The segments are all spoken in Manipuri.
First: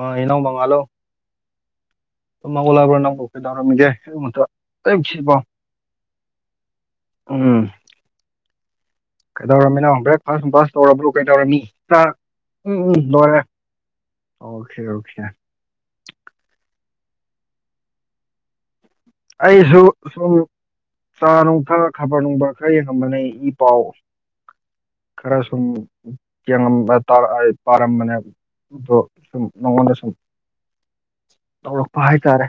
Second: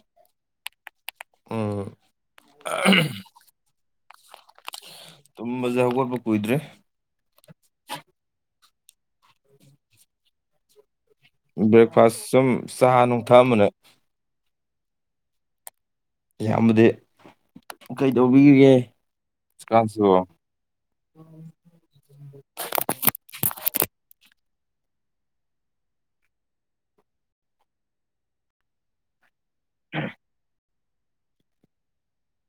ꯑꯥ ꯏꯅꯥꯎ ꯃꯉꯥꯜꯂꯣ ꯎꯝ ꯇꯨꯝ ꯍꯧꯒꯠꯂꯕ꯭ꯔꯣ ꯅꯪꯕꯨ ꯀꯩꯗꯧꯔꯝꯃꯤꯒꯦ ꯑꯌꯨꯛ ꯉꯟꯇ ꯇꯨꯝꯕꯖꯦ ꯍꯧꯒꯠꯄ ꯀꯨꯏꯗ‍꯭ꯔꯤ ꯎꯝ ꯀꯩꯗꯧꯔꯝꯃꯤꯅꯣ ꯕ꯭ꯔꯦꯛ ꯐꯥꯁ ꯅꯨꯡꯐꯥꯁ ꯇꯧꯔꯕ꯭ꯔꯣ ꯀꯩ ꯇꯧꯔꯅꯤ ꯈ꯭ꯔ ꯕ꯭ꯔꯦꯛꯐꯥꯁ ꯁꯨꯝ ꯎꯝ ꯎꯝ ꯆꯥ ꯅꯨꯡ ꯂꯣꯏꯔꯦ ꯊꯛꯑꯝꯕꯅꯦ ꯑꯣꯈꯦ ꯑꯣꯈꯦ ꯏꯌꯥꯝꯕꯗꯤ ꯀꯩꯗꯧꯕꯤꯔꯤꯒꯦ ꯑꯩꯁꯨ ꯍꯧꯖꯤꯛꯀꯥꯟꯁꯤꯕꯣ ꯁꯨꯝ ꯆꯥ ꯅꯨꯡ ꯊꯛꯑ ꯈꯕꯔ ꯅꯨꯡꯕꯔ ꯈꯔ ꯌꯦꯡꯉꯝꯕꯅꯦ ꯏ ꯄꯥꯎ ꯈꯔ ꯁꯨꯝ ꯌꯦꯡꯉꯝ ꯑꯥ ꯇꯥꯔꯥ ꯑꯥꯏ ꯄꯥꯔꯝꯕꯅꯦ ꯑꯗꯣ ꯁꯨꯝ ꯅꯉꯣꯟꯗ ꯁꯨꯝ ꯇꯧꯔꯛꯄ ꯍꯥꯏꯇꯥꯔꯦ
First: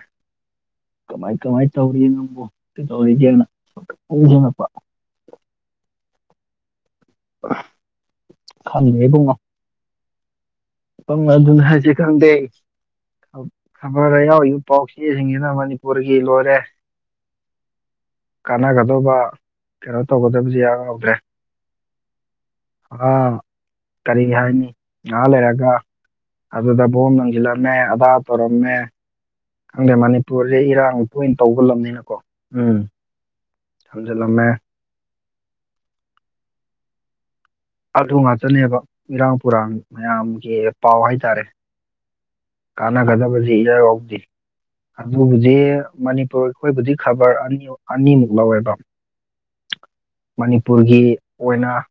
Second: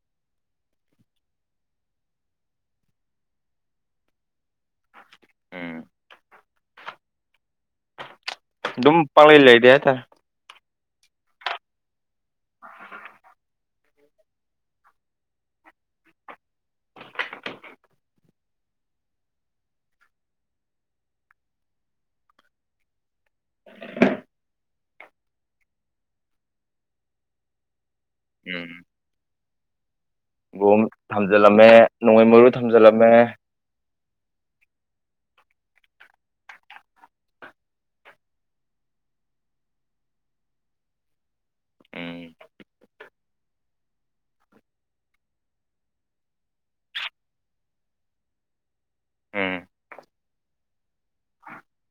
ꯀꯃꯥꯏ ꯀꯃꯥꯏ ꯇꯧꯔꯤ ꯅꯣꯕꯣ ꯀꯩꯗꯧꯔꯤꯒꯦꯅ ꯅꯤꯡꯁꯤꯡꯉꯛꯄ ꯎꯝ ꯑꯍ ꯑꯗꯨꯝ ꯄꯪꯂꯩ ꯂꯩꯔꯤ ꯍꯥꯏꯇꯥꯔꯦ ꯄꯪ ꯑꯗꯨꯅꯦ ꯍꯥꯏꯁꯦ ꯈꯪꯗꯦ ꯈꯕꯔꯗ ꯌꯥꯎꯔꯤꯕ ꯄꯥꯎ ꯆꯦꯁꯤꯡꯁꯤꯅ ꯃꯅꯤꯄꯨꯔꯒꯤ ꯂꯣꯏꯔꯦ ꯀꯥꯟꯅꯒꯗꯧꯕ ꯀꯩꯅꯣ ꯇꯧꯒꯗꯕꯖꯤ ꯏꯌꯥꯎ ꯌꯥꯎꯗ꯭ꯔꯦ ꯑꯥ ꯀꯔꯤ ꯍꯥꯏꯅꯤ ꯉꯍꯥꯛ ꯂꯩꯔꯒ ꯑꯗꯨꯗ ꯕꯣꯝ ꯂꯪꯖꯤꯜꯂꯝꯃꯦ ꯑꯗꯥ ꯎꯝ ꯇꯧꯔꯝꯃꯦ ꯈꯪꯗꯦ ꯃꯅꯤꯄꯨꯔꯖꯦ ꯒꯣꯝ ꯏꯔꯥꯡ ꯇꯣꯏꯅ ꯇꯧꯕ ꯊꯝꯖꯤꯜꯂꯝꯃꯦ ꯂꯝꯅꯤꯅꯀꯣ ꯅꯣꯡꯃꯩ ꯃꯔꯨ ꯎꯝ ꯊꯝꯖꯤꯜꯂꯝꯃꯦ ꯊꯝꯖꯤꯜꯂꯝꯃꯦ ꯑꯗꯨ ꯉꯥꯛꯇꯅꯦꯕ ꯏꯔꯥꯡ ꯄꯨꯔꯥꯡ ꯃꯌꯥꯝꯒꯤ ꯄꯥꯎ ꯍꯥꯏꯇꯥꯔꯦ ꯎꯝ ꯀꯥꯟꯅꯒꯗꯕꯁꯤ ꯏꯔ ꯌꯥꯥꯎꯗꯦ ꯑꯗꯨꯕꯨꯗꯤ ꯃꯅꯤꯄꯨꯔ ꯑꯩꯈꯣꯏꯕꯨꯗꯤ ꯈꯕꯔ ꯑꯅꯤ ꯑꯅꯤꯃꯨꯛ ꯂꯧꯋꯦꯕ ꯎꯝ ꯃꯅꯤꯄꯨꯔꯒꯤ ꯑꯣꯏꯅ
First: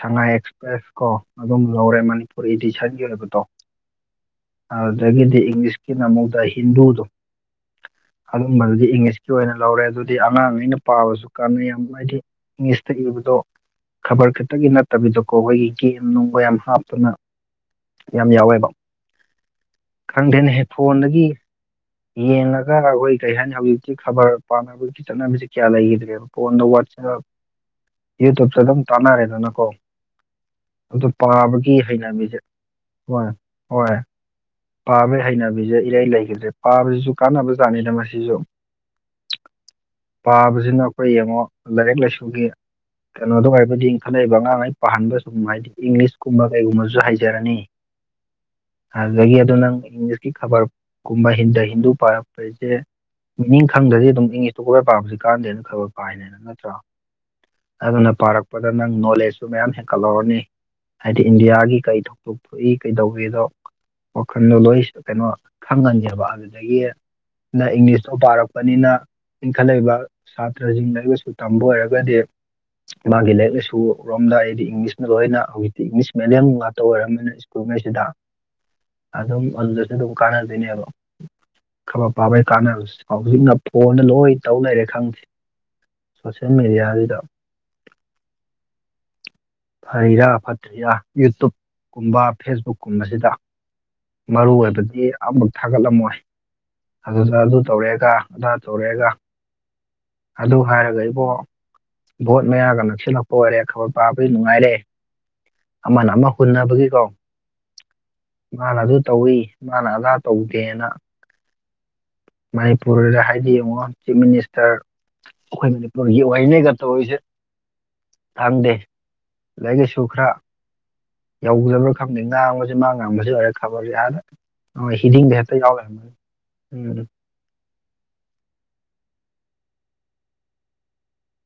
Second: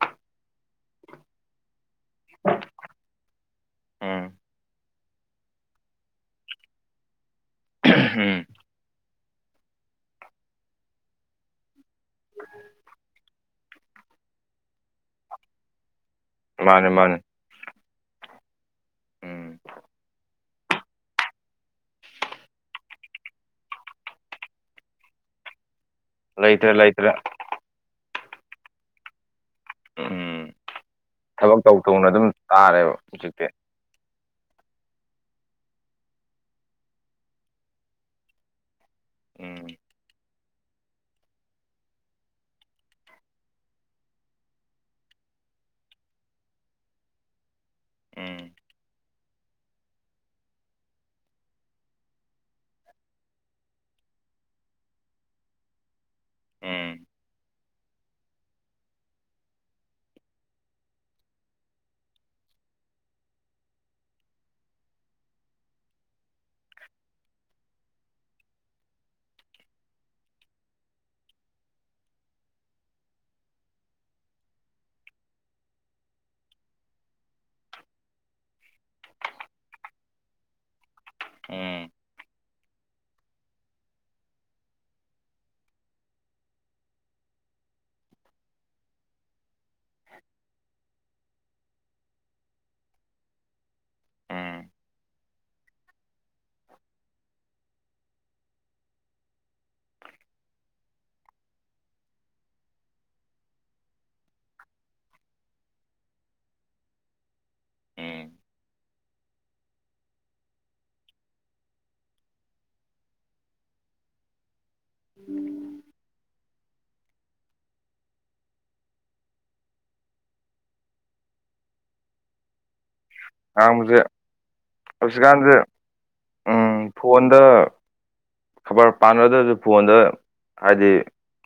ꯁꯉꯥꯏ ꯑꯦꯛꯁꯄ꯭ꯔꯦꯁ ꯀꯣ ꯑꯗꯨꯝ ꯂꯧꯔꯦ ꯃꯅꯤꯄꯨꯔ ꯏꯗꯤꯁꯟꯒꯤ ꯑꯣꯏꯕꯗꯣ ꯎꯝ ꯑꯗꯨꯗꯒꯤꯗꯤ ꯏꯪꯂꯤꯁꯀꯤꯅꯃꯨꯛ ꯗꯥ ꯍꯤꯟꯗꯨꯗꯣ ꯎꯝ ꯑꯗꯨꯝꯕꯗꯨꯗꯤ ꯏꯪꯂꯤꯁꯀꯤ ꯑꯣꯏꯅ ꯂꯧꯔꯦ ꯑꯗꯨꯗꯤ ꯑꯉꯥꯡ ꯒꯩꯅ ꯄꯥꯕꯁꯨ ꯀꯥꯟꯅꯩ ꯌꯥꯝ ꯍꯥꯏꯗꯤ ꯏꯪꯂꯤꯁꯇ ꯏꯕꯗꯣ ꯈꯕꯔ ꯈꯛꯇꯒꯤ ꯅꯠꯇꯕꯤꯗꯀꯣ ꯑꯩꯈꯣꯏꯒꯤ ꯒꯦꯝ ꯅꯨꯡꯒ ꯌꯥꯝ ꯃꯥꯅꯦ ꯍꯥꯞꯇꯅ ꯃꯥꯅꯦ ꯌꯥꯝ ꯌꯥꯎꯋꯦꯕ ꯎꯝ ꯈꯪꯗꯦꯅꯦꯍꯦ ꯐꯣꯟꯗꯒꯤ ꯌꯦꯡꯉꯒ ꯑꯩꯈꯣꯏ ꯀꯔꯤ ꯍꯥꯏꯅꯤ ꯍꯧꯖꯤꯛꯇꯤ ꯈꯕꯔ ꯄꯥꯅꯕꯒꯤ ꯆꯠꯅꯕꯤꯁꯦ ꯀꯌꯥ ꯂꯩꯈꯤꯗ꯭ꯔꯦꯕ ꯐꯣꯟꯗ ꯂꯩꯇ꯭ꯔꯦ ꯂꯩꯇ꯭ꯔꯦ ꯋꯥꯆꯞ ꯌꯨꯇꯨꯨꯞꯇ ꯑꯗꯨꯝ ꯇꯥꯟꯅꯔꯦꯗꯅꯀꯣ ꯎꯝ ꯑꯗꯨ ꯊꯕꯛ ꯄꯥꯕꯒꯤ ꯇꯧ ꯇꯧꯅ ꯑꯗꯨꯝ ꯍꯩꯅꯕꯤꯁꯦ ꯇꯥꯔꯦꯕ ꯍꯣꯏ ꯍꯧꯖꯤꯛꯇꯤ ꯍꯣꯏ ꯄꯥꯕꯩ ꯍꯩꯅꯕꯤꯁꯦ ꯏꯔꯥꯏ ꯂꯩꯒꯤꯗ꯭ꯔꯦ ꯄꯥꯕꯁꯤꯁꯨ ꯀꯥꯟꯅꯕꯖꯥꯠꯅꯤꯗ ꯃꯁꯤꯁꯨ ꯎꯝ ꯄꯥꯕꯁꯤꯅ ꯑꯩꯈꯣꯏ ꯌꯦꯡꯉꯣ ꯂꯥꯏꯔꯤꯛ ꯂꯥꯏꯁꯨꯒꯤ ꯀꯩꯅꯣꯗ ꯥꯣꯏꯔꯕꯨꯗꯤ ꯏꯟꯈꯠꯂꯛꯏꯕ ꯑꯉꯥꯡꯉꯩ ꯄꯥꯍꯟꯕ ꯁꯨꯝ ꯍꯥꯏꯗꯤ ꯏꯪꯂꯤꯁꯀꯨꯝꯕ ꯀꯩꯒꯨꯝꯕꯁꯨ ꯍꯩꯖꯔꯅꯤ ꯎꯝ ꯑꯗꯨꯗꯒꯤ ꯑꯗꯨ ꯅꯪ ꯏꯪꯂꯤꯁꯀꯤ ꯈꯕꯔꯒꯨꯝꯕ ꯍꯤꯟꯗ ꯗ ꯍꯤꯟꯗꯨ ꯄꯥꯔꯛꯄꯁꯦ ꯃꯤ ꯈꯪꯗ꯭ꯔꯗꯤ ꯑꯗꯨꯝ ꯏꯪꯂꯤꯁꯇꯨ ꯀꯔ ꯄꯥꯕꯁꯤ ꯀꯥꯟꯗꯦꯅ ꯈꯕꯔ ꯄꯥꯏꯅꯦꯅ ꯅꯠꯇ꯭ꯔꯣ ꯎꯝ ꯑꯗꯨꯅ ꯄꯥꯔꯛꯄꯗ ꯅꯪ ꯅꯣꯂꯦꯖꯁꯨ ꯃꯌꯥꯝ ꯍꯦꯟꯀꯠꯍꯧꯔꯅꯤ ꯍꯥꯏꯗꯤ ꯏꯟꯗꯤꯌꯥꯒꯤ ꯀꯩ ꯊꯧꯗꯣꯛ ꯊꯣꯛꯏ ꯀꯩꯗꯧꯏꯗꯣ ꯋꯥꯈꯟꯗꯣ ꯂꯣꯏ ꯀꯩꯅꯣ ꯈꯪꯉꯅꯤꯕ ꯑꯗꯨꯗꯒꯤ ꯅꯪ ꯏꯪꯂꯤꯁꯇꯣ ꯄꯥꯔꯛꯄꯅꯤꯅ ꯏꯟꯈꯠꯂꯛꯏꯕ ꯁꯥꯇ꯭ꯔꯁꯤꯡ ꯂꯥꯏꯔꯤꯛ ꯂꯥꯏꯁꯨ ꯇꯝꯕ ꯑꯣꯏꯔꯒꯗꯤ ꯃꯥꯒꯤ ꯂꯥꯏꯔꯤꯛ ꯂꯥꯏꯁꯨ ꯔꯣꯝꯗ ꯑꯩꯗꯤ ꯏꯪꯂꯤꯁꯅ ꯂꯣꯏꯅ ꯍꯧꯖꯤꯛꯇꯤ ꯏꯪꯂꯤꯁ ꯃꯦꯗꯤꯌꯝ ꯉꯥꯛꯇ ꯑꯣꯏꯔꯕꯝꯅꯤꯅ ꯎꯃꯦꯁꯤꯗ ꯑꯗꯨꯝ ꯑꯗꯨꯗꯁꯨ ꯑꯗꯨꯝ ꯀꯥꯟꯅꯗꯣꯏꯅꯦꯕ ꯎꯝ ꯈꯕꯔ ꯄꯥꯕꯩ ꯀꯥꯟꯅꯔꯁꯤ ꯍꯧꯖꯤꯛꯅ ꯐꯣꯟꯗ ꯂꯣꯏ ꯇꯧꯅꯔꯦ ꯈꯪꯗꯦ ꯁꯣꯁꯤꯌꯦꯜ ꯃꯦꯗꯤꯌꯥꯁꯤꯗ ꯐꯩꯔꯥ ꯐꯠꯇ꯭ꯔꯤꯔꯥ ꯌꯨꯇꯨꯞꯀꯨꯝꯕ ꯐꯦꯁꯕꯨꯛꯀꯨꯝꯕꯁꯤꯗ ꯃꯔꯨ ꯎꯝ ꯑꯣꯏꯕꯗꯤ ꯑꯃꯨꯛ ꯊꯥꯒꯠꯂꯝꯃꯣꯏ ꯐꯖꯖ ꯑꯗꯨ ꯇꯧꯔꯛꯑꯦꯒ ꯑꯗꯥ ꯇꯧꯔꯛꯑꯦꯒ ꯑꯗꯨ ꯍꯥꯏꯔꯒ ꯏꯕꯣ ꯚꯣꯠ ꯃꯌꯥꯒ ꯅꯛꯁꯤꯜꯂꯛꯄ ꯑꯣꯏꯔꯦ ꯈꯕꯔ ꯄꯥꯕꯗꯤ ꯅꯨꯡꯉꯥꯏꯔꯦ ꯑꯃꯅ ꯑꯃ ꯍꯨꯟꯅꯕꯒꯤꯀꯣ ꯎꯝ ꯃꯥꯅ ꯑꯗꯨ ꯇꯧꯏ ꯃꯥꯅ ꯑꯗꯥ ꯇꯧꯗꯦꯅ ꯃꯅꯤꯄꯨꯔꯗ ꯍꯥꯏꯗꯤ ꯌꯦꯡꯉꯣ ꯆꯤꯞ ꯃꯤꯅꯤꯁꯇꯔ ꯑꯩꯈꯣꯏ ꯃꯅꯤꯄꯨꯔꯒꯤ ꯑꯣꯏꯅꯤꯒ ꯇꯧꯔꯤꯁꯦ ꯈꯪꯗꯦ ꯂꯥꯏꯔꯤꯛ ꯂꯥꯏꯁꯨ ꯈꯔ ꯌꯧꯗꯕ꯭ꯔꯥ ꯈꯪꯗꯦ ꯉꯥꯡꯕ ꯃꯥ ꯉꯥꯡꯕꯁꯨ ꯑꯣꯏꯔꯦ ꯈꯕꯔ ꯉꯥꯡꯕꯁꯦ ꯑꯗ ꯍꯤꯗꯤꯡꯗ ꯍꯦꯛꯇ ꯍꯧꯖꯤꯛꯀꯥꯟꯁꯦ ꯌꯥꯎꯔ ꯂꯩꯔꯝꯃꯦ ꯎꯝ [unintelligible] ꯈꯕꯔ ꯄꯥꯟꯅꯗ꯭ꯔꯁꯨ ꯐꯣꯟꯗ ꯍꯥꯏꯗꯤ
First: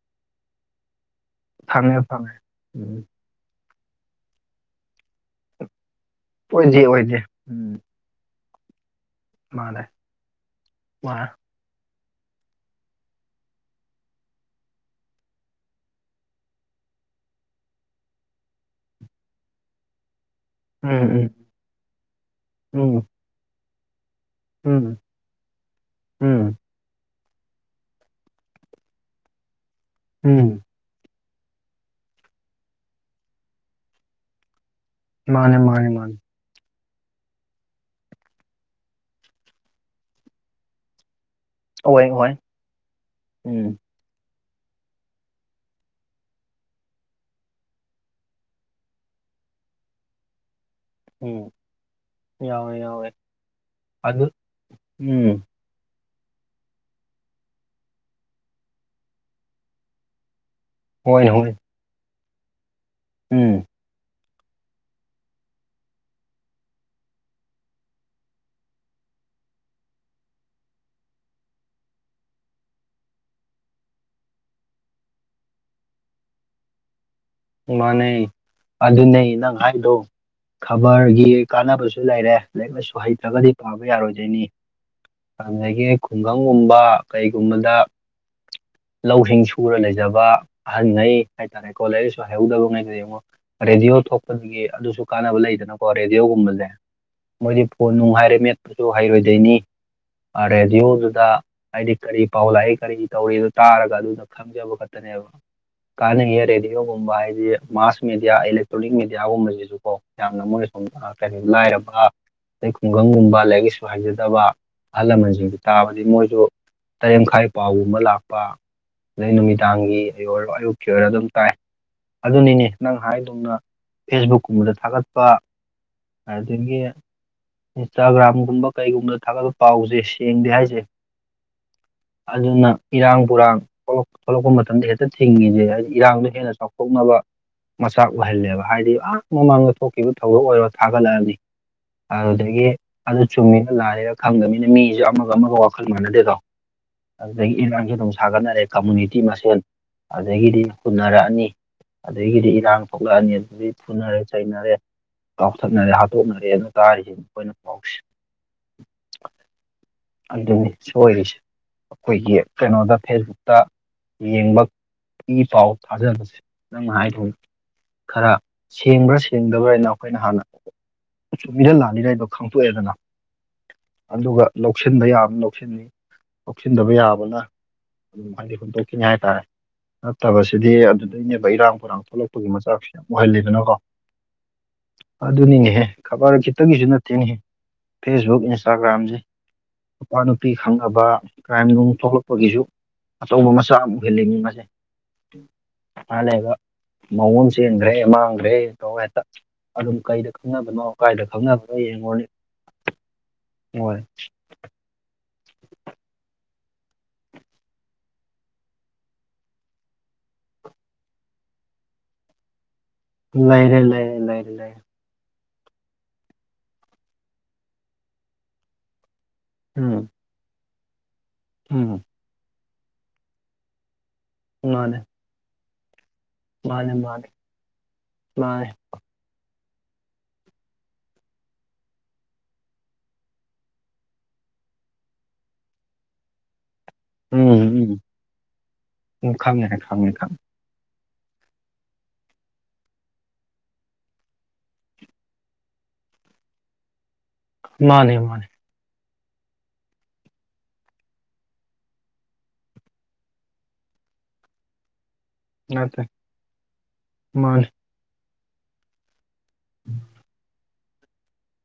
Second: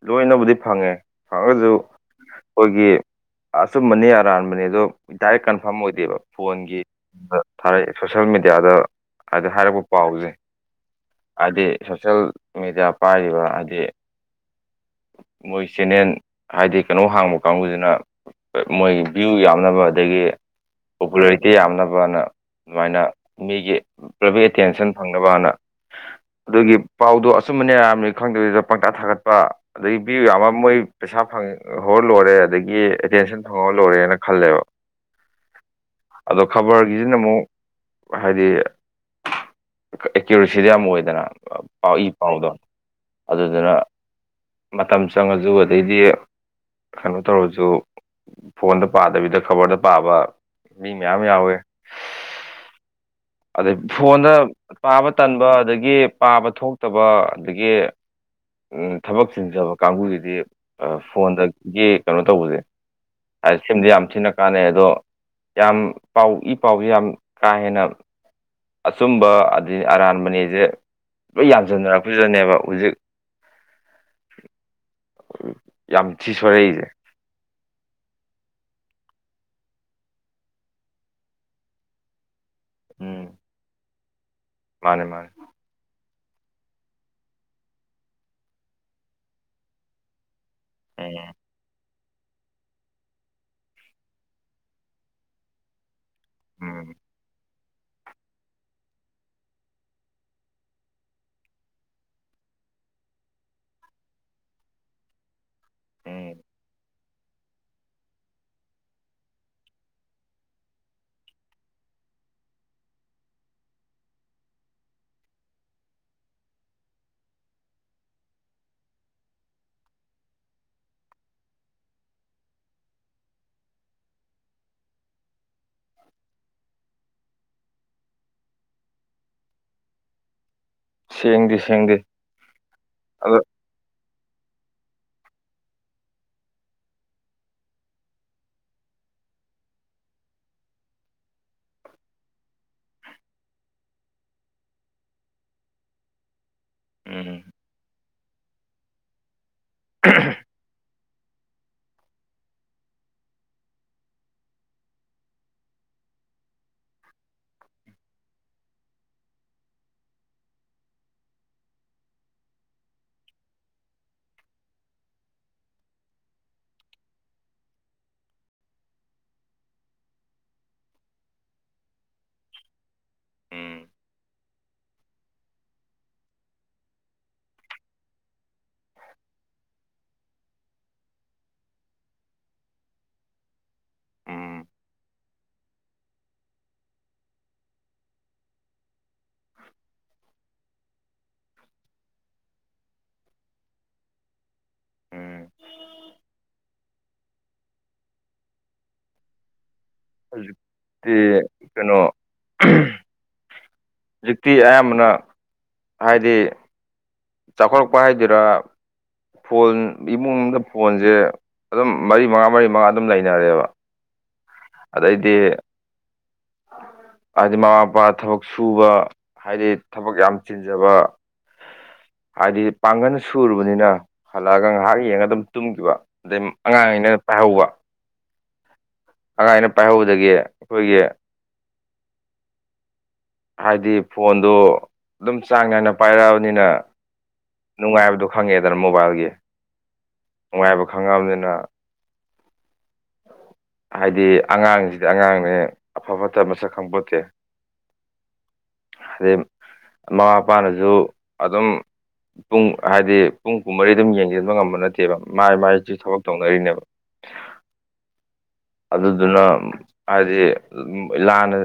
ꯂꯣꯏꯅꯕꯨꯗꯤ ꯐꯪꯉꯦ [unintelligible] ꯐꯪꯉꯦ ꯐꯪꯉꯦ ꯑꯩꯈꯣꯏꯒꯤ ꯎꯝ ꯑꯆꯨꯝꯕꯅꯤ ꯑꯔꯥꯟꯕꯅꯤ ꯑꯗꯣ ꯗꯥꯏꯔꯦꯛ ꯀꯟꯐꯥꯔꯝ ꯑꯣꯏꯗꯦꯕ ꯑꯣꯏꯗꯦ ꯐꯣꯟꯒꯤ ꯑꯣꯏꯗꯦ ꯎꯝ ꯊꯥꯔꯛꯑꯦꯕ ꯁꯣꯁꯌꯦꯅ ꯃꯦꯗꯤꯌꯥꯗ ꯍꯥꯏꯗꯤ ꯃꯥꯅꯦ ꯍꯥꯏꯔꯛꯄ ꯄꯥꯎꯁꯦ ꯃꯥ ꯍꯥꯏꯗꯤ ꯁꯣꯁꯦꯜ ꯃꯦꯗꯤꯌꯥ ꯄꯥꯏꯔꯤꯕ ꯍꯥꯏꯗꯤ ꯃꯣꯏ ꯆꯦꯟꯅꯜ ꯍꯥꯏꯗꯤ ꯀꯩꯅꯣ ꯍꯥꯡꯕ ꯀꯥꯡꯕꯨꯁꯤꯅ ꯃꯣꯏ ꯚ꯭ꯌꯨ ꯌꯥꯝꯅꯕ ꯑꯗꯒꯤ ꯎꯝ ꯎꯝ ꯄꯣꯄꯨꯂꯔꯤꯇꯤ ꯌꯥꯝꯅꯕꯅ ꯑꯗꯨꯃꯥꯏꯅ ꯎꯝ ꯃꯤꯒꯤ ꯄ꯭ꯔꯚ ꯑꯦꯇꯦꯟꯁꯟ ꯎꯝ ꯐꯪꯉ ꯅ ꯎꯝ ꯑꯗꯨꯒꯤ ꯄꯥꯎꯗꯣ ꯑꯆꯨꯝꯕꯅꯦ ꯌꯥꯝꯅꯤ ꯈꯪꯗꯗꯨꯗ ꯄꯪꯇꯥ ꯊꯥꯒꯠꯄ ꯑꯗꯒꯤ ꯄꯤꯌꯨ ꯎꯝ ꯌꯥꯝꯕ ꯃꯣꯏ ꯄꯩꯁꯥ ꯐꯪꯍꯔ ꯂꯣꯏꯔꯦ ꯑꯗꯒꯤ ꯑꯦꯇꯦꯟꯁꯟ ꯐꯪꯍꯔ ꯂꯣꯏꯔꯦꯅ ꯈꯜꯂꯦꯕ ꯃꯥꯅꯦ ꯃꯥꯅꯦ ꯃꯥꯅꯦ ꯑꯗꯣ ꯈꯕꯔꯒꯤꯁꯤꯅ ꯑꯃꯨꯛ ꯍꯥꯏꯗꯤ ꯑꯦꯀ꯭ꯌꯨꯔꯦꯁꯤꯗ ꯌꯥꯝ ꯑꯣꯏꯗꯅ ꯄꯥꯎ ꯑꯣꯏ ꯏ ꯑꯣꯏ ꯄꯥꯎꯗꯣ ꯑꯗꯨꯗꯨꯅ ꯎꯝ ꯃꯇꯝ ꯆꯪꯉꯁꯨ ꯑꯗꯩꯗꯤ ꯀꯩꯅꯣ ꯇꯧꯔꯁꯨ ꯐꯣꯟꯗ ꯄꯥꯗꯕꯤꯗ ꯈꯕꯔꯗ ꯄꯥꯕ ꯃꯤ ꯃꯌꯥꯝ ꯎꯝ ꯌꯥꯎꯋꯦ ꯌꯥꯎꯋꯦ ꯌꯥꯎꯋꯦ ꯑꯗꯩ ꯑꯗꯨ ꯐꯣꯟꯗ ꯄꯥꯕ ꯎꯝ ꯇꯟꯕ ꯑꯗꯒꯤ ꯄꯥꯕ ꯊꯣꯛ ꯐꯠꯇꯕ ꯑꯗꯒꯤ ꯊꯕꯛ ꯆꯤꯟꯖꯕ ꯀꯥꯡꯕꯨꯒꯤꯗꯤ ꯍꯣꯏ ꯍꯣꯏ ꯐꯣꯟꯗꯒꯤ ꯀꯩꯅꯣ ꯇꯧꯕꯁꯦ ꯎꯝ ꯍꯥꯏꯗꯤ ꯁꯤꯝꯃꯗ ꯌꯥꯝ ꯊꯤꯅ ꯀꯥꯟꯅꯩ ꯑꯗꯣ ꯌꯥꯝ ꯄꯥꯎ ꯏ ꯄꯥꯎꯁꯦ ꯌꯥꯝ ꯀꯥ ꯍꯦꯟꯅ ꯑꯆꯨꯝꯕ ꯑꯩ ꯑꯔꯥꯟꯕꯅꯦꯁꯦ ꯂꯣꯏ ꯌꯥꯟꯁꯤꯟꯅꯔꯛꯄꯁꯤꯗꯅꯦꯕ ꯍꯧꯖꯤꯛ [unintelligible] ꯌꯥꯝ ꯊꯤ ꯁꯣꯏꯔꯛꯁꯤ ꯃꯥꯥꯟꯅꯩ ꯑꯗꯨꯅꯦ ꯍꯥꯏꯗꯣ ꯈꯕꯔꯒꯤ ꯀꯥꯟꯅꯕꯁꯨ ꯂꯩꯔꯦ ꯂꯥꯏꯔꯤꯛ ꯂꯥꯏꯁꯨ ꯎꯝ ꯍꯩꯇ꯭ꯔꯒꯗꯤ ꯄꯥꯕ ꯌꯥꯔꯣꯏꯗꯣꯏꯅꯤ ꯃꯥꯅꯦ ꯃꯥꯅꯦ ꯑꯗꯒꯤ ꯈꯨꯡꯒꯪꯒꯨꯝꯕ ꯀꯩꯒꯨꯝꯕꯗ ꯂꯧꯁꯤꯡ ꯁꯨꯔ ꯂꯩꯖꯕ ꯑꯍꯟꯉꯩ ꯎꯝ ꯍꯥꯏꯇꯥꯔꯦ ꯀꯣꯂꯦꯖ ꯍꯥꯏꯍꯧꯗꯕꯩꯒꯤ ꯌꯦꯡꯉꯣ ꯔꯦꯗꯤꯑꯣ ꯊꯣꯛꯄꯗꯒꯤ ꯑꯗꯨꯁꯨ ꯀꯥꯟꯅꯕ ꯂꯩꯗꯅꯀꯣ ꯔꯦꯗꯤꯑꯣꯒꯨꯝꯕꯁꯦ ꯎꯝ ꯃꯣꯏꯗꯤ ꯐꯣꯟ ꯅꯨꯡ ꯍꯥꯏꯥꯔꯦ ꯃꯦꯠꯄꯁꯨ ꯍꯩꯔꯣꯏꯗꯣꯏꯅꯤ ꯔꯦꯗꯤꯑꯣꯗꯨꯗ ꯍꯥꯏꯗꯤ ꯀꯔꯤ ꯄꯥꯎ ꯂꯥꯛꯏ ꯀꯔꯤ ꯇꯧꯔꯤꯣ ꯇꯥꯔꯒ ꯑꯗꯨꯗ ꯊꯖꯕ ꯈꯛꯇꯅꯦꯕ ꯎꯝ ꯀꯥꯅꯉꯔꯦꯗꯤꯣ ꯒꯨꯝꯕ ꯍꯥꯏꯗꯤ ꯃꯥꯁ ꯃꯦꯗꯤꯌꯥ ꯏꯂꯦꯛꯇ꯭ꯔꯣꯅꯤꯛ ꯃꯦꯗꯤꯌꯥꯒꯨꯝꯕꯁꯤꯁꯨ ꯀꯣ ꯌꯥꯝꯅ ꯃꯣꯏꯅ ꯁꯣꯝ ꯇ ꯀꯔꯤ ꯂꯥꯏꯔꯕ ꯑꯇꯩ ꯈꯨꯡꯒꯪꯒꯨꯝꯕ ꯂꯥꯏꯔꯤꯛ ꯂꯥꯏꯁꯨ ꯍꯩꯖꯗꯕ ꯑꯍꯜ ꯂꯃꯟꯁꯤꯡꯗꯨ ꯇꯥꯕꯗꯤ ꯃꯣꯏꯁꯨ ꯇꯔꯦꯠ ꯃꯈꯥꯏ ꯄꯥꯎꯒꯨꯝꯕ ꯂꯥꯛꯄ ꯑꯗꯩ ꯅꯨꯃꯤꯗꯥꯡꯒꯤ ꯑꯣꯏꯔ ꯑꯌꯨꯛꯀꯤ ꯑꯣꯏꯔꯣ ꯑꯗꯨꯝ ꯇꯥꯏ ꯑꯗꯨꯅꯤꯅꯦ ꯅꯪ ꯍꯥꯏꯗꯧꯅ ꯐꯦꯁꯕꯨꯛꯀꯨꯝꯕꯗ ꯊꯥꯒꯠꯄ ꯑꯗꯒꯤ ꯏꯟꯁꯇꯥꯒ꯭ꯔꯥꯝꯒꯨꯝꯕ ꯀꯩꯒꯨꯝꯕꯗ ꯊꯥꯒꯠꯂꯄ ꯄꯥꯎꯁꯦ ꯁꯦꯡꯗꯦ ꯍꯥꯏꯁꯦ ꯁꯦꯡꯗꯤ ꯁꯦꯡꯗꯦ ꯑꯗꯨꯅ ꯏꯔꯥꯡ ꯑꯗꯣ ꯄꯨꯔꯥꯡ ꯊꯣꯛꯂꯛꯄ ꯃꯇꯝꯗ ꯍꯦꯛꯇ ꯊꯤꯡꯉꯤꯁꯦ ꯍꯥꯏꯗꯤ ꯏꯔꯥꯡꯗꯣ ꯍꯦꯟꯅ ꯆꯥꯎꯊꯣꯛꯅꯕ ꯃꯆꯥꯛ ꯑꯣꯏꯍꯜꯂꯦꯕ ꯍꯥꯏꯗꯤ ꯑ ꯃꯃꯥꯡꯗ ꯊꯣꯛꯈꯤꯕ ꯊꯧꯗꯣꯛ ꯑꯣꯏꯔꯣ ꯊꯥꯒꯠꯂꯛꯑꯅꯤ ꯑꯗꯨꯗꯒꯤ ꯑꯗꯨ ꯆꯨꯝꯃꯤꯅ ꯂꯥꯅꯤꯒ ꯈꯪꯗꯅꯤꯅ ꯃꯤꯁꯨ ꯑꯃꯒ ꯑꯃꯒ ꯋꯥꯈꯜ ꯃꯥꯟꯅꯗꯦꯗꯣ ꯎꯝ ꯑꯗꯨꯗꯒꯤ ꯏꯔꯥꯡꯁꯨ ꯑꯗꯨꯝ ꯁꯥꯒꯠꯅꯔꯦ ꯀꯝꯃꯨꯅꯤꯇꯤ ꯃꯁꯦꯟ ꯑꯗꯨꯗꯒꯤꯗꯤ ꯍꯨꯟꯅꯔꯛꯑꯅꯤ ꯑꯗꯨꯗꯒꯤꯗꯤ ꯏꯔꯥꯡ ꯊꯣꯛꯂꯛꯑꯅꯤ ꯑꯗꯨꯗꯒꯤ ꯊꯨꯅꯔꯦ ꯆꯩꯅꯔꯦ ꯀꯥꯎꯊꯠꯅꯔꯦ ꯍꯥꯠꯇꯣꯛꯅꯔꯦ ꯑꯗꯨꯅ ꯇꯥꯔꯤꯁꯤ ꯃꯈꯣꯌ ꯄꯥꯎꯁꯦ ꯑꯗꯨꯅꯤ ꯁ ꯑꯣꯏꯔꯤꯁꯦ ꯑꯩꯈꯣꯏꯒꯤ ꯀꯩꯅꯣꯗ ꯐꯦꯁꯕꯨꯛꯇ ꯌꯦꯡꯕ ꯏ ꯄꯥꯎ ꯊꯥꯖꯕꯁꯦ ꯅꯪꯅ ꯍꯥꯏꯗ ꯈꯔ ꯁꯦꯡꯕ꯭ꯔꯥ ꯁꯦꯡꯗꯕ꯭ꯔꯅ ꯑꯩꯈꯣꯏꯅ ꯍꯥꯟꯅ ꯆꯨꯝꯃꯤꯗ ꯂꯥꯅꯤꯔ ꯍꯥꯏꯗꯣ ꯈꯪꯇꯣꯛꯑꯦꯗꯅ ꯎꯝ ꯑꯗꯨꯒ ꯂꯧꯁꯤꯟꯕ ꯌꯥꯝ ꯂꯧꯁꯤꯟꯅꯤ ꯂꯧꯁꯤꯟꯗꯕ ꯌꯥꯕꯅ ꯑꯗꯨꯝ ꯍꯥꯏꯗꯤ ꯍꯨꯟꯗꯣꯛꯈꯤꯅꯤ ꯍꯥꯏꯇꯥꯔꯦ ꯅꯠꯇꯕꯁꯤꯗꯤ ꯑꯗꯨ ꯂꯩꯅꯦꯕ ꯏꯔꯥꯡ ꯄꯣꯏꯔꯥꯡ ꯊꯣꯛꯂꯛꯄꯒꯤ ꯃꯆꯥꯛꯁꯨ ꯌꯥꯝ ꯑꯣꯏꯍꯜꯂꯤꯦꯗꯅꯀꯣ ꯎꯝ ꯑꯗꯨꯅꯤꯅꯦꯍꯦ ꯈꯕꯔ ꯈꯤꯇꯒꯤꯁꯨꯅ ꯊꯦꯡꯉ ꯐꯦꯁꯕꯨꯛ ꯏꯟꯁꯇꯥꯒ꯭ꯔꯥꯝꯁꯦ ꯅꯨꯄꯥ ꯅꯨꯄꯤ ꯈꯪꯅꯕ ꯀ꯭ꯔꯥꯏꯝꯒꯨꯝ ꯊꯣꯛꯂꯛꯄꯒꯤꯁꯨ ꯑꯆꯧꯕ ꯃꯆꯥ ꯑꯃꯨꯛ ꯑꯣꯏ ꯍꯦꯜꯂꯤ ꯃꯤ ꯃꯁꯦ ꯎꯝ ꯃꯥ ꯂꯩꯒ ꯃꯑꯣꯡ ꯆꯦꯟꯈ꯭ꯔꯦ ꯃꯥꯡꯈ꯭ꯔꯦ ꯇꯧ ꯍꯦꯛꯇ ꯑꯗꯨꯝ ꯀꯩꯗ ꯍꯧꯖꯤꯛꯇꯤ ꯈꯪꯅꯕꯅꯣ ꯀꯥꯏꯗ ꯈꯪꯅꯕꯅꯣ ꯀꯩꯅꯣ ꯌꯦꯡꯉꯣꯅꯤ ꯍꯣꯏ ꯍꯧꯖꯤꯛꯇꯤ ꯑꯌꯥꯝꯕꯅ ꯍꯥꯏꯗꯤ ꯆꯥꯎꯈꯠꯂꯛꯄ ꯍꯥꯏꯗꯨꯔꯥ ꯐꯣꯟ ꯏꯃꯨꯡꯗꯥ ꯐꯣꯟꯖꯦ ꯑꯗꯨꯝ ꯃꯔꯤ ꯃꯉꯥ ꯃꯔꯤ ꯃꯉꯥ ꯑꯗꯨꯝ ꯂꯩꯅꯔꯦꯕ ꯂꯩꯔꯦ ꯂꯩꯔꯦ ꯂꯩꯔꯦ ꯂꯩꯔꯦ ꯑꯗꯩꯗꯤ ꯍꯥꯏꯗꯤ ꯃꯃꯥ ꯃꯄꯥ ꯊꯕꯛ ꯁꯨꯕ ꯍꯥꯏꯗꯤ ꯊꯕꯛ ꯌꯥꯝ ꯆꯤꯟꯖꯕ ꯑꯝ ꯍꯥꯏꯗꯤ ꯄꯥꯡꯒꯟ ꯁꯨꯔꯨꯕꯅꯤꯅ ꯍꯜꯂꯛꯑꯒ ꯉꯥꯏꯍꯥꯛ ꯃꯥꯅꯦ ꯌꯦꯡꯉꯒ ꯑꯗꯨꯝ ꯇꯨꯝꯈꯤꯕ ꯑꯗꯩ ꯑꯉꯥꯡ ꯃꯥꯅꯦ ꯑꯩꯅ ꯃꯥꯅꯦ ꯄꯥꯏꯍꯧꯕ ꯃꯥꯅꯦ ꯑꯉꯥꯡ ꯑꯩꯅ ꯄꯥꯏꯍꯧꯕꯗꯒꯤ ꯑꯩꯈꯣꯏꯒꯤ ꯍꯥꯏꯗꯤ ꯐꯣꯟꯗꯣ ꯑꯗꯨꯝ ꯆꯥꯡ ꯅꯥꯏꯅ ꯄꯥꯏꯔꯛꯑꯕꯅꯤꯅ ꯎꯝ ꯎꯝ ꯅꯨꯡꯉꯥꯏꯕꯗꯣ ꯈꯪꯉꯦꯗꯅ ꯃꯣꯕꯥꯏꯜꯒꯤ ꯎꯝ ꯈꯪꯉꯦ ꯈꯪꯉꯦ ꯈꯪꯉꯦ ꯅꯨꯡꯉꯥꯏꯕ ꯈꯪꯉꯛꯑꯕꯅꯤꯅ ꯍꯥꯏꯗꯤ ꯑꯉꯥꯡꯁꯤꯗꯤ ꯑꯉꯥꯡꯅꯦ ꯑꯐꯥ ꯐꯠꯇꯥ ꯃꯁꯛ ꯈꯪꯄꯣꯠꯇꯦ ꯃꯥꯅꯦ ꯃꯥꯅꯦ ꯍꯥꯏꯗꯩ ꯃꯃꯥ ꯃꯄꯥꯅꯖꯨ ꯑꯗꯨꯝ ꯄꯨꯡ ꯍꯥꯏꯗꯤ ꯄꯨꯡ ꯀꯨꯃꯔꯤ ꯑꯗꯨꯝ ꯌꯦꯡꯖꯤꯟꯕ ꯉꯝꯕ ꯅꯠꯇꯦꯕ ꯃꯥꯏ ꯃꯥꯏꯁꯤ ꯅꯠꯇꯦ ꯊꯕꯛ ꯇꯧꯅꯔꯤꯅꯦꯕ ꯃꯥꯅꯦ ꯑꯗꯨꯗꯨꯅ ꯍꯥꯏꯗꯤ ꯂꯥꯟꯅ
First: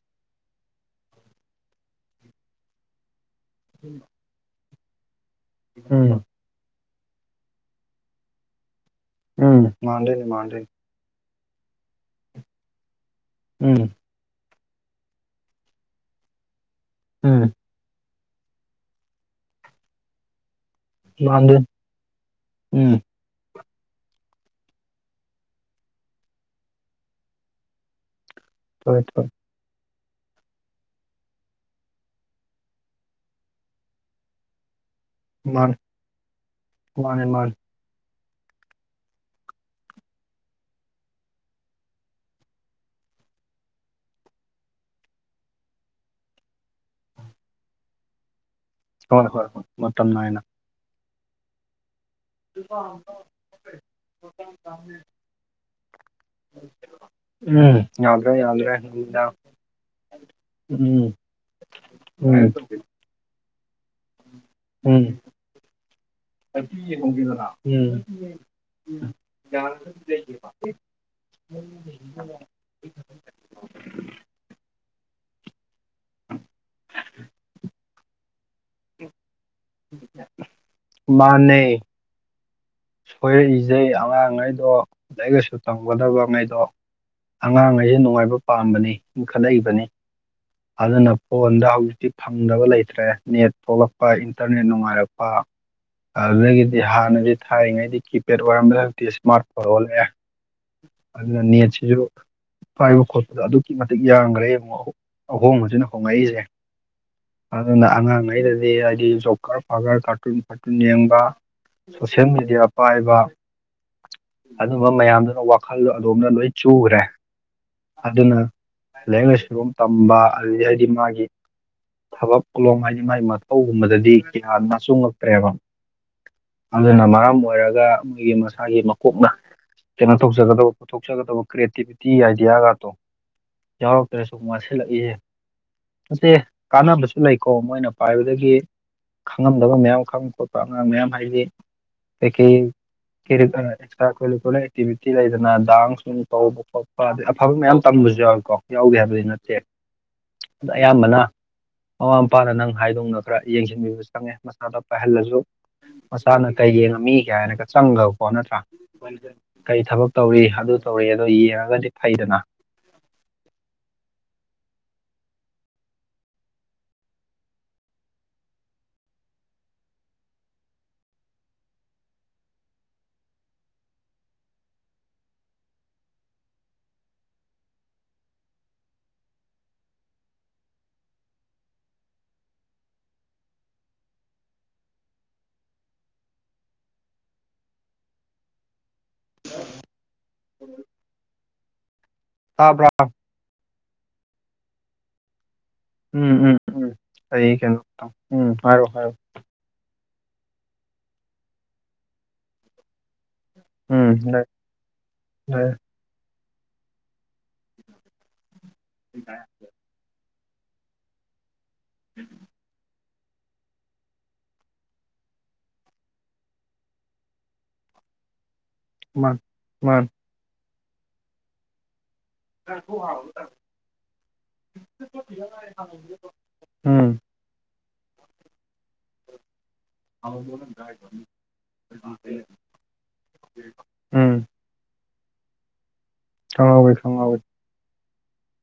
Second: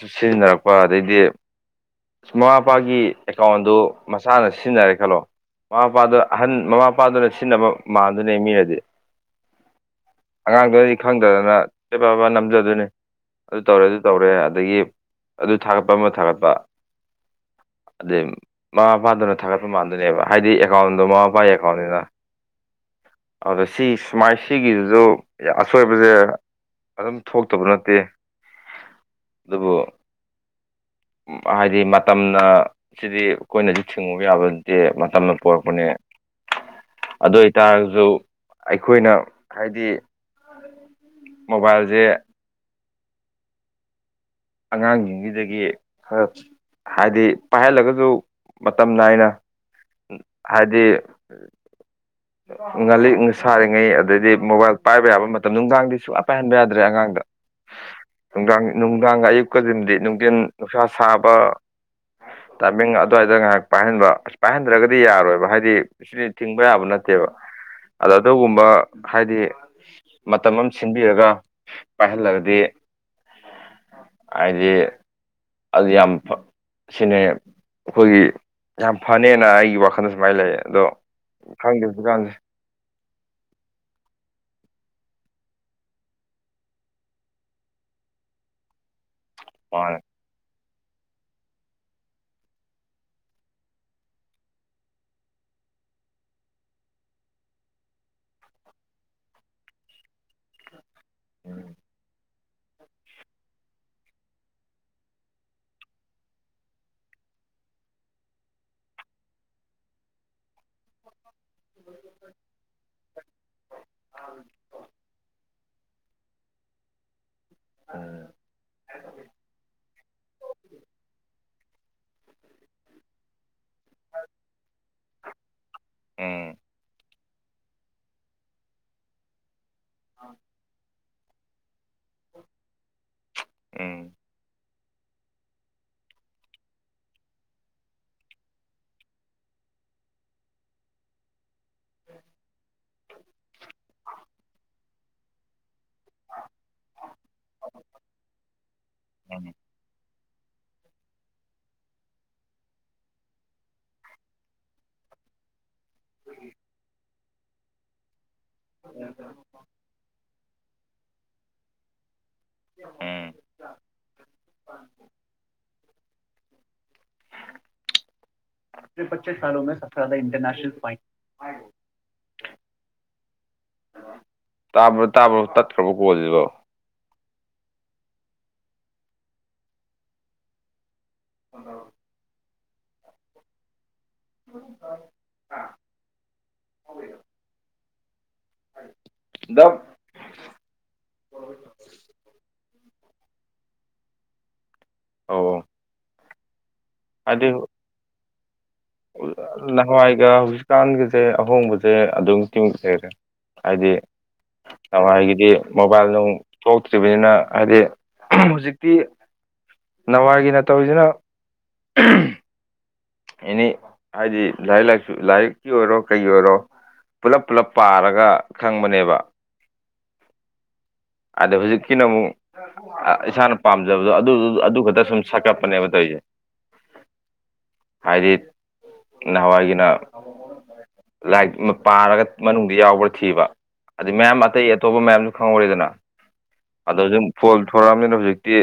ꯁꯤꯖꯤꯟꯅꯔꯛ ꯍꯣꯏ ꯑꯗꯩꯗꯤ ꯃꯃꯥ ꯃꯄꯥꯒꯤ ꯑꯦꯀꯥꯎꯟꯗꯨ ꯃꯁꯥꯅ ꯁꯤꯖꯤꯟꯅꯔꯦ ꯈꯜꯂꯣ ꯃꯃꯥ ꯎꯝ ꯃꯄꯥꯗꯨ ꯑꯍꯟ ꯃꯃꯥ ꯃꯄꯥꯗꯨꯅ ꯁꯤꯖꯤꯟꯅꯕ ꯃꯥꯟꯗꯨꯅꯦ ꯃꯤꯅꯗꯤ ꯎꯝ ꯃꯥꯟꯗꯣꯏꯅꯤ ꯃꯥꯟꯗꯣꯏꯅꯤ [unintelligible] ꯄꯦꯕ ꯄꯦꯕ ꯅꯝꯖꯗꯣꯏꯅꯤ ꯑꯗꯨ ꯎꯝ ꯇꯧꯔꯦ ꯑꯗꯨ ꯇꯧꯔꯦ ꯑꯗꯥꯒꯤ ꯑꯗꯨ ꯊꯥꯒꯠꯄ ꯑꯃ ꯊꯥꯒꯠꯄ ꯎꯝ ꯑꯗꯩ ꯃꯃꯥ ꯃꯄꯥꯗꯨꯅ ꯊꯥꯒꯠꯄ ꯃꯥꯟꯗꯣꯏꯅꯦꯕ ꯍꯥꯏꯗꯤ ꯑꯦꯀꯥꯎꯟꯗꯣ ꯃꯃꯥ ꯃꯄꯥ ꯃꯥꯟꯗꯣꯏꯅꯤ ꯑꯦꯀꯥꯎꯟꯅꯤꯅ ꯎꯝ ꯑꯎꯗꯥ ꯁꯤ ꯁꯨꯃꯥꯏ ꯁꯤꯒꯤꯖꯤꯖꯨ ꯑꯁꯣꯏꯕ ꯍꯥꯏꯁꯦ ꯑꯗꯨꯝ ꯊꯣꯛꯇꯕ ꯅꯠꯇꯦ ꯊꯣꯏ ꯊꯣꯏ ꯑꯗꯨꯕꯨ ꯍꯥꯏꯗꯤ ꯃꯇꯝꯅ ꯁꯤꯗꯤ ꯑꯩꯈꯣꯏꯅꯁꯨ ꯊꯤꯡꯉꯨꯕ ꯌꯥꯕ ꯇꯤ ꯃꯇꯝꯅ ꯃꯥꯅꯤ ꯄꯨꯔꯛꯄꯅꯦ ꯃꯥꯅꯤ ꯑꯗꯨ ꯃꯥꯅꯤ ꯑꯣꯏꯇꯥꯔꯒꯁꯨ ꯑꯩꯈꯣꯏꯅ ꯍꯥꯏꯗꯤ ꯃꯣꯕꯥꯏꯜꯖꯦ ꯑꯉꯥꯡꯖꯤꯡꯖꯤꯗꯥꯒꯤ ꯈꯔ ꯍꯥꯏꯗꯤ ꯄꯥꯏꯍꯜꯂꯒꯖꯨ ꯃꯇꯝ ꯍꯣꯏ ꯅꯥꯏꯅ ꯍꯣꯏ ꯍꯣꯏ ꯃꯇꯝ ꯅꯥꯏꯅ ꯍꯥꯏꯗꯤ [inaudible] ꯉꯥꯜꯂꯤꯛ ꯁꯥꯔꯤꯉꯩ ꯑꯗꯩꯗꯤ ꯃꯣꯕꯥꯏꯜ ꯄꯥꯏꯕ ꯌꯥꯕ ꯃꯇꯝ ꯅꯨꯡꯗꯥꯡꯗꯤ ꯁꯨꯡꯌꯥ ꯄꯥꯏꯍꯟꯕ ꯌꯥꯗ꯭ꯔꯦ ꯑꯉꯥꯡꯗꯥ ꯎꯝ ꯌꯥꯎꯗ꯭ꯔꯦ ꯌꯥꯎꯗ꯭ꯔꯦ ꯑꯉꯥꯡ ꯑꯌꯨꯛꯀꯥꯗꯤꯟꯗꯤ ꯅꯨꯡꯗꯤꯟ ꯅꯨꯡꯁꯥ ꯁꯥꯕ ꯎꯝ ꯇꯥꯏꯃꯤꯡ ꯑꯗꯨꯋꯥꯏꯗꯥ ꯉꯥꯏꯍꯥꯛ ꯄꯥꯏꯍꯟꯕ ꯑꯁ ꯄꯥꯏꯍꯟꯗ꯭ꯔꯒꯥꯗꯤ ꯎꯝ ꯎꯝ ꯌꯥꯔꯣꯏꯕ ꯍꯥꯏꯗꯤ ꯁꯤꯗꯤ ꯊꯤꯡꯕ ꯌꯥꯕ ꯅꯠꯇꯦꯕ ꯑꯗꯥ ꯑꯗꯨꯒꯨꯝꯕ ꯍꯥꯏꯗꯤ ꯃꯇꯝ ꯑꯃ ꯁꯤꯟꯕꯤꯔꯒꯥ ꯄꯥꯏꯍꯜꯂꯒꯥꯗꯤ ꯍꯥꯏꯗꯤ ꯑꯗꯨ ꯌꯥꯝ ꯁꯤꯅꯦ ꯑꯩꯈꯣꯏꯒꯤ ꯌꯥꯝ ꯐꯅꯦꯅ ꯑꯩꯒꯤ ꯋꯥꯈꯜꯗꯥ ꯁꯨꯃꯥꯏꯅ ꯂꯩ ꯑꯗꯣ ꯃꯥꯅꯦ [unintelligible] ꯁꯣꯏꯔꯛꯏꯖꯩ ꯑꯉꯥꯡꯉꯩꯗꯣ ꯂꯥꯏꯔꯤꯛ ꯂꯩꯁꯨ ꯇꯝꯒꯥꯗꯕꯉꯩꯗꯣ ꯑꯉꯥꯡ ꯍꯥꯏꯖꯦ ꯅꯨꯡꯉꯥꯏꯕ ꯄꯥꯝꯕꯅꯤ ꯏꯟꯈꯠꯂꯛꯏꯕꯅꯤ ꯃꯥꯅꯦ ꯑꯗꯨꯅ ꯐꯣꯟꯗꯥ ꯍꯧꯖꯤꯛꯇꯤ ꯐꯪꯗꯕ ꯂꯩꯇ꯭ꯔꯦ ꯅꯦꯠ ꯊꯣꯛꯂꯛꯄ ꯏꯟꯇꯔꯅꯦꯠ ꯅꯨꯡꯉꯥꯏꯔꯛꯄ ꯑꯗꯨꯗꯒꯤꯗꯤ ꯍꯥꯟꯅꯒꯤ ꯊꯥꯔꯤꯉꯩꯗꯤ ꯀꯤꯄꯦꯠ ꯑꯣꯏꯔꯝꯕꯅꯦ ꯍꯧꯖꯤꯛꯇꯤ ꯏꯁꯃꯥꯔꯠ ꯐꯣꯟ ꯑꯣꯜꯂꯦ ꯑꯗꯨꯅ ꯎꯝ ꯅꯦꯠ ꯁꯤꯁꯨ ꯄꯥꯏꯕ ꯈꯣꯠꯄꯗꯣ ꯑꯗꯨꯛꯀꯤ ꯃꯇꯤꯛ ꯌꯥꯝꯒ꯭ꯔꯦ ꯌꯦꯡꯉꯨ ꯑꯍꯣ ꯑꯍꯣꯡꯕꯖꯤꯅ ꯍꯣꯡꯉꯛꯏꯁꯦ ꯑꯗꯨꯅ ꯑꯉꯥꯡꯉꯩꯗꯗꯤ ꯍꯥꯏꯗꯤ ꯖꯣꯀ꯭ꯔ ꯐꯥꯀ꯭ꯔ ꯀꯥꯔꯇꯨꯟ ꯐꯥꯔꯇꯨꯟ ꯌꯦꯡꯕ ꯁꯣꯁꯦꯜ ꯃꯦꯗꯤꯌꯥ ꯄꯥꯏꯕ ꯑꯗꯨꯝꯕ ꯃꯌꯥꯝꯗꯨꯅ ꯋꯥ ꯋꯥꯈꯜꯗꯣ ꯑꯗꯣꯝꯗ ꯂꯣꯏ ꯆꯨꯒꯔꯦ ꯑꯗꯨꯅ ꯂꯥꯏꯔꯤꯛ ꯂꯥꯏꯁꯨꯒꯨꯝ ꯇꯝꯕ ꯑꯗꯨꯗꯥꯒꯤ ꯍꯥꯏꯗꯤ ꯃꯥꯒꯤ ꯊꯕꯛ ꯀꯨꯂꯣꯝ ꯍꯥꯏꯗꯤ ꯃꯥꯏ ꯃꯊꯧꯒꯨꯝꯕꯗꯥꯗꯤ ꯀꯤꯌꯥ ꯅꯆꯨꯡꯉꯛꯇ꯭ꯔꯦꯕ ꯎꯝ ꯑꯗꯨꯅ ꯃꯔꯝ ꯑꯣꯏꯔꯒꯥ ꯃꯣꯏꯒꯤ ꯃꯁꯥꯒꯤ ꯃꯀꯣꯛꯅ ꯀꯩꯅꯣ ꯇꯧꯖꯒꯥꯗꯕ ꯊꯣꯛꯆꯒꯥꯗꯕ ꯀ꯭ꯔꯤꯌꯦꯇꯤꯚꯤꯇꯤ ꯑꯥꯏꯗꯤꯌꯥꯒꯥꯇꯣ ꯎꯝ ꯌꯥꯎꯔꯛꯇ꯭ꯔꯦ ꯁꯨꯝ ꯋꯥꯁꯤꯜꯂꯛꯏꯌꯦ ꯃꯥꯁꯕꯤ ꯀꯥꯟꯅꯕꯁꯨ ꯂꯩꯀꯣ ꯃꯣꯏꯅ ꯄꯥꯏꯕꯗꯥꯒꯤ ꯈꯪꯉꯝꯗꯥꯕ ꯃꯌꯥꯝ ꯈꯪꯕ ꯈꯣꯠꯄ ꯑꯉꯥꯡ ꯃꯌꯥꯝ ꯍꯥꯏꯗꯤ ꯀꯩ ꯀꯩ ꯀꯦꯔꯛ ꯑ ꯑꯦꯛꯁꯇ‍꯭ꯔꯥ ꯀꯔꯤꯀꯨꯂꯝ ꯑꯦꯛꯇꯤꯕꯤꯇꯤ ꯂꯩꯗꯅ ꯗꯥꯡ ꯁꯨꯝ ꯇꯧꯕ ꯈꯣꯠꯄ ꯑꯗꯩ ꯑꯐꯕ ꯃꯌꯥꯝ ꯇꯝꯕꯖꯨ ꯌꯥꯎꯏꯀꯣ ꯌꯥꯎꯗꯦ ꯍꯥꯏꯕꯗꯤ ꯅꯠꯇꯦ ꯑꯌꯥꯝꯕꯅ ꯃꯃꯥ ꯃꯄꯥꯅ ꯅꯪ ꯍꯥꯏꯗꯣꯡꯅꯕ‍꯭ꯔꯥ ꯌꯦꯡꯁꯤꯟꯕꯤꯕꯁꯨ ꯆꯪꯉꯦ ꯃꯁꯥꯗ ꯄꯥꯏꯍꯜꯂꯁꯨ ꯃꯆꯥꯅ ꯀꯩ ꯌꯦꯡꯉꯝꯃꯤ ꯀꯥꯏꯅꯒ ꯆꯪꯒ꯭ꯔꯕꯀꯣ ꯅꯠꯇ꯭ꯔꯥ ꯀꯩ ꯊꯕꯛ ꯇꯧꯔꯤ ꯑꯗꯨ ꯇꯧꯔꯤ ꯑꯗꯣ ꯌꯦꯡꯉꯒꯗꯤ ꯐꯩꯗꯅ ꯎꯝ [unintelligible] ꯇꯥꯕ꯭ꯔ ꯇꯥꯕ꯭ꯔꯣ ꯇꯠꯈ꯭ꯔꯕ ꯀꯣꯜꯖꯤꯕꯣ ꯑ ꯑ [unintelligible] ꯗꯞ ꯎꯝ [inaudible] ꯇꯥꯕ꯭ꯔꯥ ꯑꯧ ꯑꯣ ꯎꯝ ꯎꯝ ꯎꯝ ꯍꯥꯏꯗꯤ ꯑꯩ ꯀꯩꯅꯣ ꯇꯧ ꯎꯝ ꯍꯥꯏꯔꯣ ꯍꯥꯏꯔꯣ ꯅꯍꯥꯟꯋꯥꯏꯒ ꯍꯧꯖꯤꯛꯀꯥꯟꯒꯁꯦ ꯑꯍꯣꯡꯕꯁꯦ ꯑꯗꯨꯀꯤꯃꯇꯤꯛ ꯂꯩꯔꯦ ꯍꯥꯏꯗꯤ ꯎꯝ ꯅꯋꯥꯏꯒꯤꯗꯤ ꯃꯣꯕꯥꯏꯜ ꯅꯨꯡ ꯊꯣꯛꯇ꯭ꯔꯤꯕꯅꯤꯅ ꯍꯥꯏꯗꯤ ꯍꯧꯖꯤꯛꯇꯤ ꯅꯋꯥꯏꯒꯤꯅ ꯇꯧꯔꯤꯖꯤꯅ ꯑꯦꯅꯤ ꯍꯥꯏꯗꯤ ꯂꯥꯏꯔꯤꯛ ꯂꯥꯏꯁꯨ ꯂꯥꯏꯔꯤꯛꯀꯤ ꯑꯣꯏꯔꯣ ꯀꯩꯒꯤ ꯑꯣꯏꯔꯣ ꯄꯨꯂꯞ ꯄꯨꯂꯞ ꯄꯥꯔꯒ ꯈꯪꯕꯅꯦꯕ ꯃꯥꯅꯤ ꯃꯥꯅꯤ ꯑꯗ ꯍꯧꯖꯤꯛꯀꯤꯅ ꯑꯃꯨꯛ ꯑ ꯏꯁꯥꯅ ꯄꯥꯝꯖꯕꯗꯣ ꯑꯗꯨꯗꯨ ꯑꯗꯨ ꯈꯛꯇ ꯁꯨꯝ ꯁꯛꯀꯠꯄꯅꯦꯕ ꯇꯧꯏꯁꯦ ꯎꯝ ꯍꯥꯏꯗꯤ ꯅꯍꯥꯟꯋꯥꯏꯒꯤꯅ ꯒꯥ [unintelligible] ꯂꯥꯏꯔꯤꯛꯁꯤꯃ ꯄꯥꯔꯒ ꯃꯅꯨꯡꯗ ꯌꯥꯎꯕ꯭ꯔꯥ ꯊꯤꯕ ꯑꯗꯩ ꯃꯌꯥꯝ ꯎꯝ ꯑꯇꯩ ꯑꯇꯣꯞꯄ ꯃꯌꯥꯝ ꯉꯧꯔꯦꯗꯅ ꯈꯪꯍꯧꯋꯤ ꯑꯗꯣ ꯖꯨꯝ ꯈꯪꯍꯧꯋꯤ ꯐꯣꯜ ꯊꯣꯔꯛꯑꯕꯅꯤꯅ ꯍꯧꯖꯤꯛꯇꯤ